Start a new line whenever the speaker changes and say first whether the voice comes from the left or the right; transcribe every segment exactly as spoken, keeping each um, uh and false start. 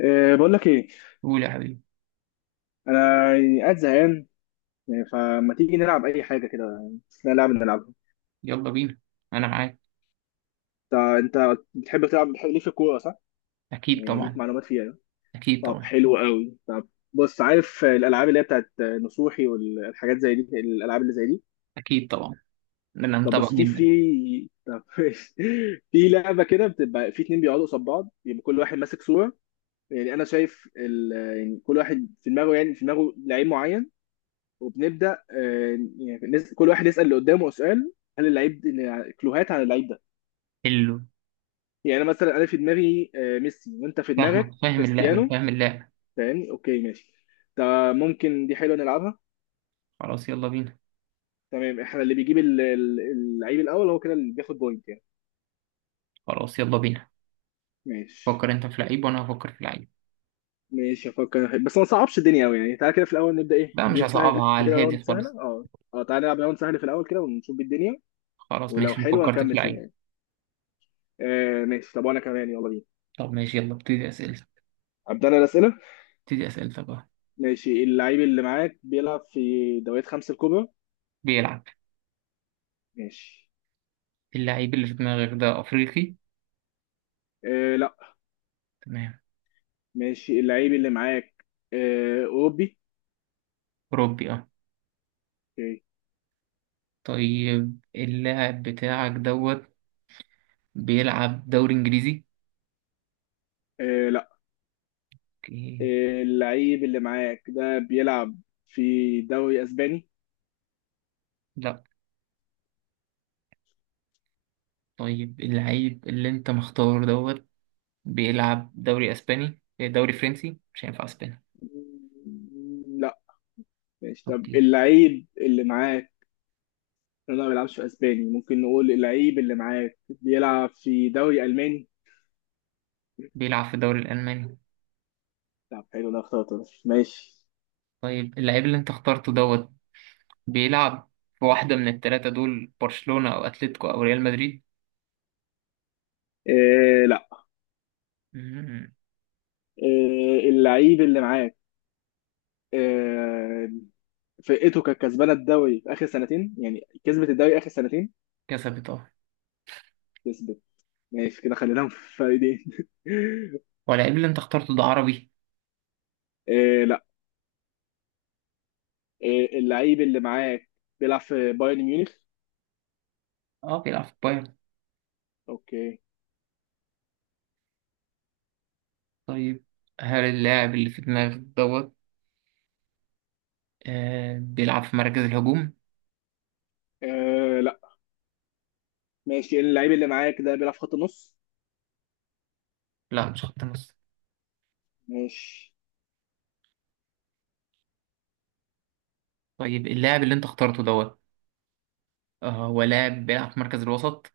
left: أه بقول لك ايه.
right: قول يا حبيبي.
left: انا يعني قاعد زهقان، يعني فما تيجي نلعب اي حاجه كده. لا لعبه نلعبها.
right: يلا بينا، انا معاك.
left: انت انت بتحب تلعب، بتحب ليك في الكوره صح؟
right: اكيد
left: يعني ليك
right: طبعا.
left: معلومات فيها يعني.
right: اكيد
left: طب
right: طبعا.
left: حلو قوي. طب بص، عارف الالعاب اللي هي بتاعت نصوحي والحاجات زي دي، الالعاب اللي زي دي؟
right: اكيد طبعا، انا
left: طب
right: متابع
left: بص، في
right: جدا.
left: في طب في لعبه كده بتبقى في اتنين بيقعدوا قصاد بعض، يبقى كل واحد ماسك صوره. يعني انا شايف ال... يعني كل واحد في دماغه، يعني في دماغه لعيب معين. وبنبدا آه، يعني نس- كل واحد يسال اللي قدامه سؤال: هل اللعيب كلوهات على اللعيب ده؟
right: حلو.
left: يعني أنا مثلا انا في دماغي آه، ميسي، وانت في دماغك
right: فاهمك، فاهم اللعبه
left: كريستيانو.
right: فاهم اللعبه
left: فاهمني؟ اوكي ماشي. ده ممكن، دي حلوه نلعبها.
right: خلاص يلا بينا.
left: تمام، احنا اللي بيجيب ال- ال- اللعيب الاول هو كده اللي بياخد بوينت يعني.
right: خلاص يلا بينا.
left: ماشي.
right: فكر انت في لعيب وانا هفكر في لعيب.
left: ماشي افكر، بس ما صعبش الدنيا قوي يعني. تعالى كده في الاول نبدا ايه،
right: لا، مش
left: جيم
right: هصعبها
left: سهل
right: على
left: كده، راوند
right: الهادي
left: سهله
right: خالص.
left: اه. اه تعالى نلعب راوند سهل في الاول كده ونشوف الدنيا.
right: خلاص
left: ولو
right: ماشي، ما
left: حلوه
right: فكرت في
left: نكمل فيها
right: لعيب.
left: يعني. آه ماشي، طب وانا كمان، يلا بينا.
right: طب ماشي، يلا ابتدي اسئلتك.
left: ابدا انا الاسئله.
right: ابتدي اسئلتك بقى.
left: ماشي، اللعيب اللي معاك بيلعب في دوريات خمسة الكبرى؟
right: بيلعب.
left: ماشي.
right: اللعيب اللي في دماغك ده افريقي؟
left: آه لا.
right: تمام.
left: ماشي، اللعيب اللي معاك آه أوروبي؟
right: اوروبي اه.
left: اوكي.
right: طيب اللاعب بتاعك دوت بيلعب دوري انجليزي؟
left: آه لا.
right: اوكي.
left: آه اللعيب اللي معاك ده بيلعب في دوري أسباني؟
right: لا. طيب اللعيب اللي انت مختار دوت بيلعب دوري اسباني إيه، دوري فرنسي مش هينفع اسباني.
left: مم، لا. ماشي طب
right: اوكي.
left: اللعيب اللي معاك، لا ما بيلعبش في أسباني، ممكن نقول اللعيب اللي معاك بيلعب في دوري ألماني؟
right: بيلعب في الدوري الالماني.
left: طب حلو، ده اخترته ده. ماشي.
right: طيب اللعيب اللي انت اخترته دوت بيلعب في واحدة من التلاتة دول، برشلونة او اتلتيكو او ريال مدريد؟
left: آه لا.
right: مم.
left: آه اللعيب اللي معاك آه، فرقته كانت كسبانه الدوري في اخر سنتين، يعني كسبت الدوري اخر سنتين؟
right: كسبت اه.
left: كسبت. ماشي كده خليناهم في فريقين.
right: واللعيب اللي انت اخترته ده عربي؟
left: إيه لا. إيه اللعيب اللي معاك بيلعب في بايرن ميونخ؟
right: اه، بيلعب في بايرن.
left: اوكي.
right: طيب، هل اللاعب اللي في دماغك دوت آه بيلعب في مركز الهجوم؟
left: إيه لا. ماشي، اللعيب اللي معاك ده بيلعب في خط النص؟
right: لا، مش خط نص.
left: ماشي.
right: طيب اللاعب اللي انت اخترته دوت آه هو لاعب بيلعب في مركز الوسط؟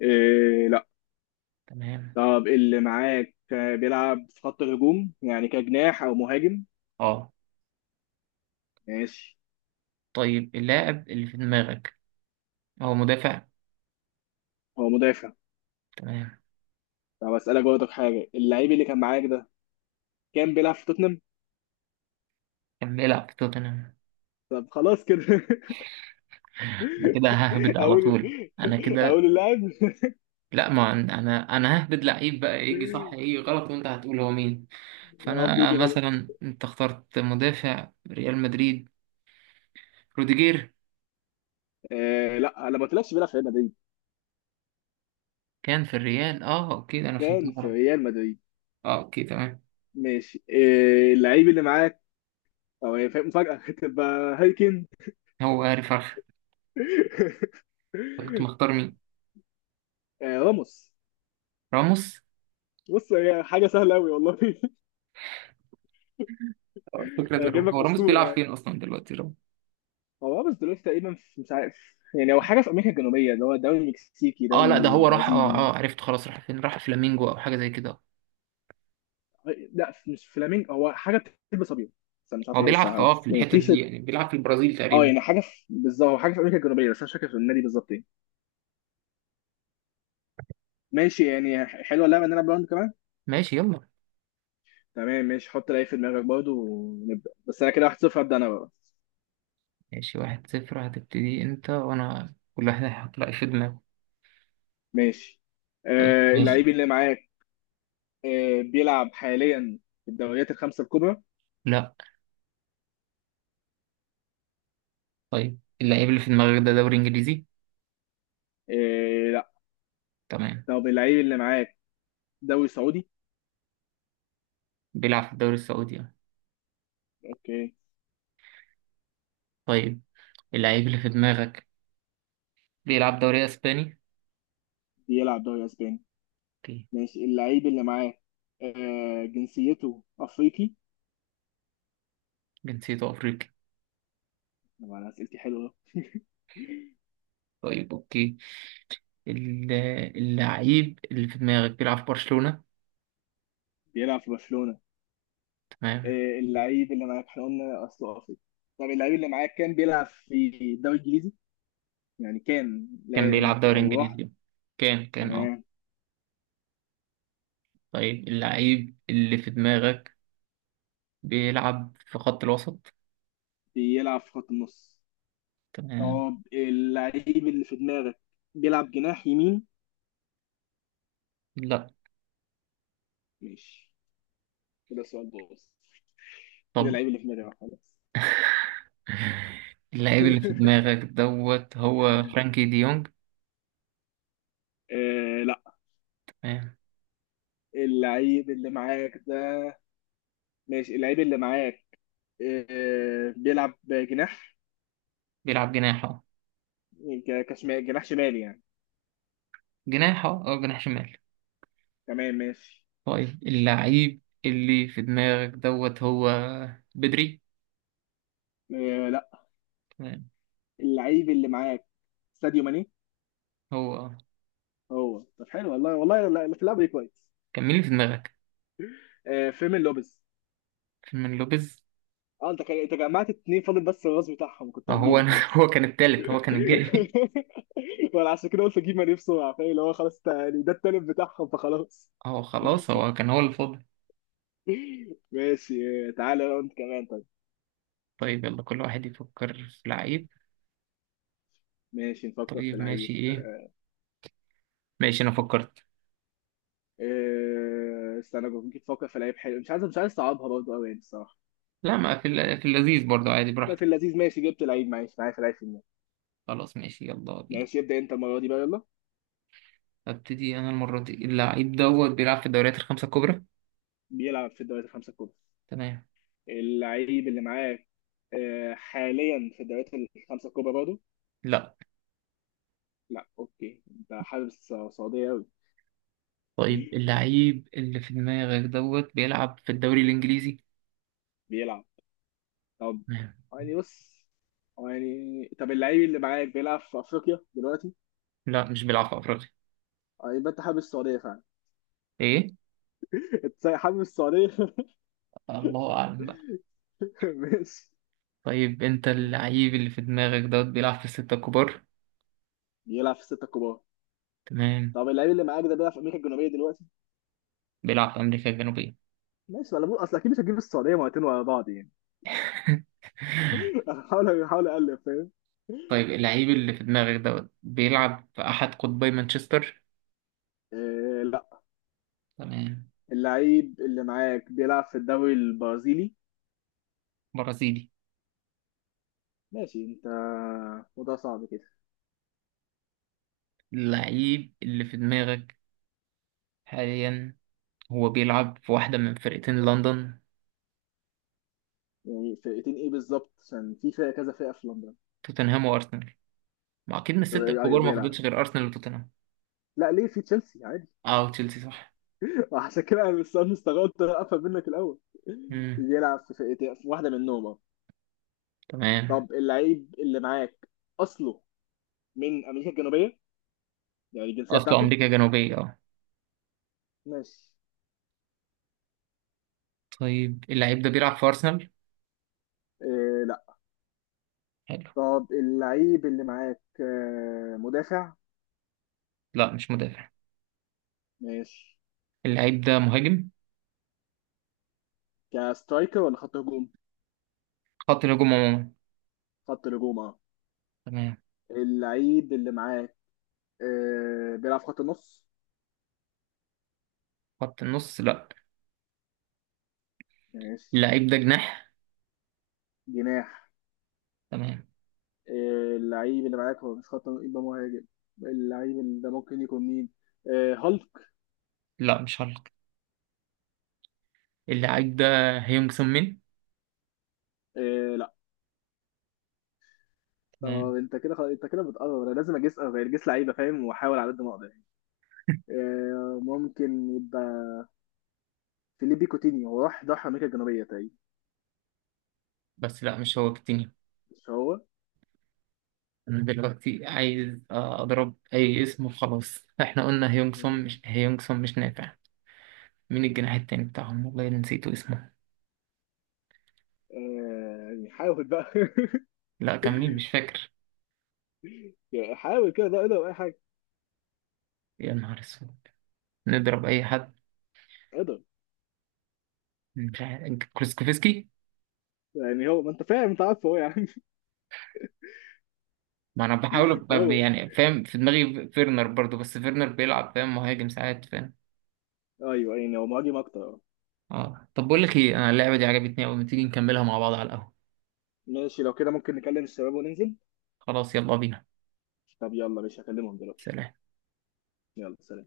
left: إيه لا.
right: تمام.
left: طب اللي معاك آه، بيلعب في خط الهجوم، يعني كجناح او مهاجم؟
right: اه.
left: ماشي.
right: طيب اللاعب اللي في دماغك هو مدافع؟
left: هو مدافع.
right: تمام.
left: طب اسالك برضك حاجه، اللعيب اللي كان معاك ده كان بيلعب في توتنهام؟
right: كان بيلعب في توتنهام.
left: طب خلاص كده.
right: انا كده ههبد على
left: اقول.
right: طول. انا كده.
left: اقول اللاعب.
right: لا، ما عن- انا انا ههبد لعيب بقى، يجي صح يجي غلط وانت هتقول هو مين.
left: اه
right: فانا
left: بيجي غلط.
right: مثلا، انت اخترت مدافع ريال مدريد، روديجير.
left: آه لا، انا ما قلتلكش بيلعب في ريال مدريد.
right: كان في الريال، اه اوكي، ده انا فهمت
left: كان في
right: غلط.
left: ريال مدريد.
right: اه اوكي تمام.
left: ماشي. آه اللعيب اللي معاك، او هي فاهم- مفاجأة تبقى هايكن.
right: هو هاري فرخ. كنت مختار مين؟
left: آه راموس.
right: راموس.
left: بص هي حاجة سهلة أوي والله.
right: الفكرة ان
left: هجيب لك
right: هو راموس
left: أسطورة
right: بيلعب
left: يعني.
right: فين اصلا دلوقتي راموس؟
left: هو راموس دلوقتي تقريبا في- مش عارف يعني، هو حاجة في أمريكا الجنوبية، اللي هو دوري مكسيكي،
right: اه لا، ده
left: دوري
right: هو راح، اه
left: برازيلي.
right: اه عرفت، خلاص راح فين، راح فلامينجو او حاجة زي كده.
left: لا مش فلامينج، هو حاجة بتلبس أبيض، بس أنا مش عارف
right: هو
left: هي إيه
right: بيلعب في
left: الصراحة،
right: اه في
left: بس يعني
right: الحتة
left: تي.
right: دي، يعني بيلعب في البرازيل
left: اه
right: تقريبا.
left: يعني حاجه في بالظبط، هو حاجه في امريكا الجنوبيه، بس انا مش فاكر في النادي بالظبط ايه. ماشي يعني، ح- حلوه اللعبه ان انا براوند كمان.
right: ماشي يلا.
left: تمام ماشي، حط لعيب في دماغك برضه ونبدا. بس انا كده واحد صفر. هبدا انا بقى.
right: ماشي، واحد صفر، هتبتدي انت وانا كل واحد هيحط رأي في دماغه.
left: ماشي.
right: طيب
left: آه
right: ماشي.
left: اللعيب اللي معاك آه بيلعب حاليا في الدوريات الخمسه الكبرى؟
right: لا. طيب اللعيب اللي في دماغك ده دوري انجليزي؟
left: آه لا.
right: تمام.
left: طب اللعيب اللي معاك دوري سعودي؟
right: بيلعب في الدوري السعودي اه.
left: اوكي.
right: طيب اللعيب اللي في دماغك بيلعب دوري اسباني؟
left: بيلعب دوري اسباني.
right: اوكي.
left: ماشي، اللعيب اللي معاك آه جنسيته افريقي؟
right: جنسيته افريقي.
left: طبعا اسئلتي حلوه.
right: طيب اوكي. ال- اللعيب اللي في دماغك بيلعب في برشلونة؟
left: بيلعب في برشلونه.
right: تمام.
left: آه، اللعيب اللي معاك احنا قلنا اصله افريقي. طب اللعيب اللي معاك كان بيلعب في الدوري الانجليزي، يعني كان،
right: كان
left: لا يعني
right: بيلعب
left: ك-
right: دوري
left: او راح؟
right: انجليزي. كان كان اه.
left: تمام.
right: طيب اللعيب اللي في دماغك بيلعب في خط الوسط.
left: بيلعب في خط النص.
right: تمام.
left: طب اللعيب اللي في دماغك بيلعب جناح يمين؟
right: لا.
left: ماشي. كده سؤال بص، كده
right: طب
left: اللعيب اللي في دماغي راح خلاص.
right: اللاعب اللي في دماغك دوت هو فرانكي دي يونج؟
left: آه لا.
right: تمام.
left: اللعيب اللي معاك ده. ماشي اللعيب اللي معاك آه بيلعب جناح؟
right: بيلعب جناح اه.
left: يعني ك- كشمال، جناح شمال يعني.
right: جناح اه، أو جناح شمال.
left: تمام ماشي.
right: طيب اللاعب اللي في دماغك دوت هو بدري؟
left: آه،
right: تمام.
left: اللعيب اللي معاك ساديو ماني؟
right: هو آه.
left: هو. طب حلو والله. والله لا- في اللعبه دي كويس.
right: كان مين اللي في دماغك؟
left: آه فيرمين لوبيز.
right: فيرمين لوبيز.
left: اه انت كا- انت جمعت اتنين، فاضل بس الراس بتاعهم، كنت
right: اه، هو
left: هتجيبه
right: انا هو
left: خلاص.
right: كان التالت، هو كان الجاي.
left: ولا عشان كده قلت اجيب ماني بسرعه، فاهم؟ اللي هو خلاص تا- يعني ده التالت بتاعهم فخلاص.
right: اه خلاص، هو كان هو اللي فاضل.
left: ماشي. آه، تعالى لو انت كمان طيب.
right: طيب يلا، كل واحد يفكر في لعيب.
left: ماشي نفكر في
right: طيب ماشي
left: لعيب.
right: ايه. ماشي، انا فكرت.
left: آه، استنى، ممكن تفكر في لعيب حلو، مش عايز مش عايز صعبها برضه قوي يعني الصراحه.
right: لا، ما في الل- في اللذيذ برضه عادي
left: ما في
right: براحتك.
left: اللذيذ ماشي، جبت لعيب، معلش معايا في لعيب في النادي.
right: خلاص ماشي، يلا بينا.
left: ماشي ابدا انت المره دي بقى، يلا.
right: ابتدي انا المرة دي. اللعيب دوت بيلعب في الدوريات الخمسة الكبرى.
left: بيلعب في الدوري الخمسه الكبرى.
right: تمام.
left: اللعيب اللي معاك آه، حاليا في الدوريات الخمسة الكبرى برضه؟
right: لا.
left: لا اوكي. ده حارس سعودي أوي.
right: طيب اللعيب اللي في دماغك دوت بيلعب في الدوري الانجليزي؟
left: بيلعب. طب
right: تمام.
left: يعني بص، يعني طب اللعيب اللي معاك بيلعب في افريقيا دلوقتي؟
right: لا، مش بيلعب في افريقيا.
left: آه، يبقى انت حابب السعودية فعلا.
right: ايه؟
left: انت حابب السعودية.
right: الله اعلم بقى.
left: ماشي.
right: طيب انت، اللعيب اللي في دماغك دوت بيلعب في الستة الكبار؟
left: بيلعب في الستة الكبار.
right: تمام.
left: طب اللعيب اللي معاك ده بيلعب في امريكا الجنوبية دلوقتي؟
right: بيلعب في امريكا الجنوبية.
left: ماشي، ولا بقول اصل اكيد مش هتجيب السعودية مرتين ورا بعض يعني. حاول حاول اقلب فاهم.
right: طيب اللعيب اللي في دماغك دوت بيلعب في احد قطبي مانشستر؟
left: آه، لا.
right: تمام.
left: اللعيب اللي معاك بيلعب في الدوري البرازيلي.
right: برازيلي.
left: ماشي انت. وده صعب كده.
right: اللعيب اللي في دماغك حاليا، هو بيلعب في واحدة من فرقتين لندن.
left: يعني فرقتين ايه بالظبط، عشان في فرقه كذا فرقه في لندن.
right: توتنهام وأرسنال. ما أكيد من
left: طب
right: الستة
left: ايه، ايوه
right: الكبار ما
left: بيلعب.
right: فضلش غير أرسنال وتوتنهام.
left: لا ليه، في تشيلسي عادي.
right: أه وتشيلسي صح.
left: عشان كده انا مست- مستغربت افهم منك الاول.
right: مم.
left: بيلعب في فرقتين، في واحده منهم اه.
right: تمام.
left: طب اللعيب اللي معاك اصله من امريكا الجنوبيه، يعني الجنسيه
right: أصله
left: بتاعته.
right: أمريكا الجنوبية أه.
left: ماشي.
right: طيب اللعيب ده بيلعب في أرسنال؟
left: إيه لا.
right: حلو.
left: طب اللعيب اللي معاك آه، مدافع؟
right: لا، مش مدافع.
left: ماشي.
right: اللعيب ده مهاجم.
left: كسترايكر ولا خط هجوم؟
right: خط الهجوم عموما.
left: خط هجوم اه.
right: تمام.
left: اللعيب اللي معاك آه، بيلعب في خط النص؟
right: خط النص لا.
left: ماشي.
right: اللعيب ده جناح.
left: جناح.
right: تمام.
left: آه، اللعيب اللي معاك هو مش خط نص، يبقى مهاجم. اللعيب اللي ده ممكن يكون مين؟ آه، هالك.
right: لا، مش هالك. اللعيب ده هيونج سون مين.
left: آه، لا. طب
right: تمام.
left: انت كده خ- انت كده بتقرب، انا لازم اجيس غير جيس لعيبه فاهم، واحاول على قد ما اقدر يعني. آه، ممكن يبقى فيليبي كوتينيو، هو راح ضحى امريكا الجنوبيه تقريبا.
right: بس لا مش هو كتير.
left: مش هو.
right: انا دلوقتي عايز آه، اضرب اي اسم وخلاص، احنا قلنا هيونغسون مش هيونغسون مش نافع. مين الجناح التاني بتاعهم؟ والله أنا نسيته اسمه.
left: آه، يعني حاول بقى.
right: لا، كان مين؟ مش فاكر.
left: يعني حاول كده، ده اقدر اي حاجه.
right: يا نهار اسود. نضرب اي حد.
left: اقدر.
right: مش عارف، كروسكوفسكي.
left: يعني هو، ما انت فاهم، انت عارف هو يعني.
right: ما انا بحاول ب-
left: هو
right: يعني فاهم، في دماغي فيرنر برضو، بس فيرنر بيلعب فاهم مهاجم ساعات فاهم.
left: ايوه يعني هو مهاجم اكتر.
right: اه طب بقول لك ايه، انا اللعبة دي عجبتني قوي، ما تيجي نكملها مع بعض على القهوة.
left: ماشي لو كده، ممكن نكلم الشباب وننزل.
right: خلاص يلا بينا.
left: طب يلا ماشي، هكلمهم دلوقتي.
right: سلام.
left: يلا سلام.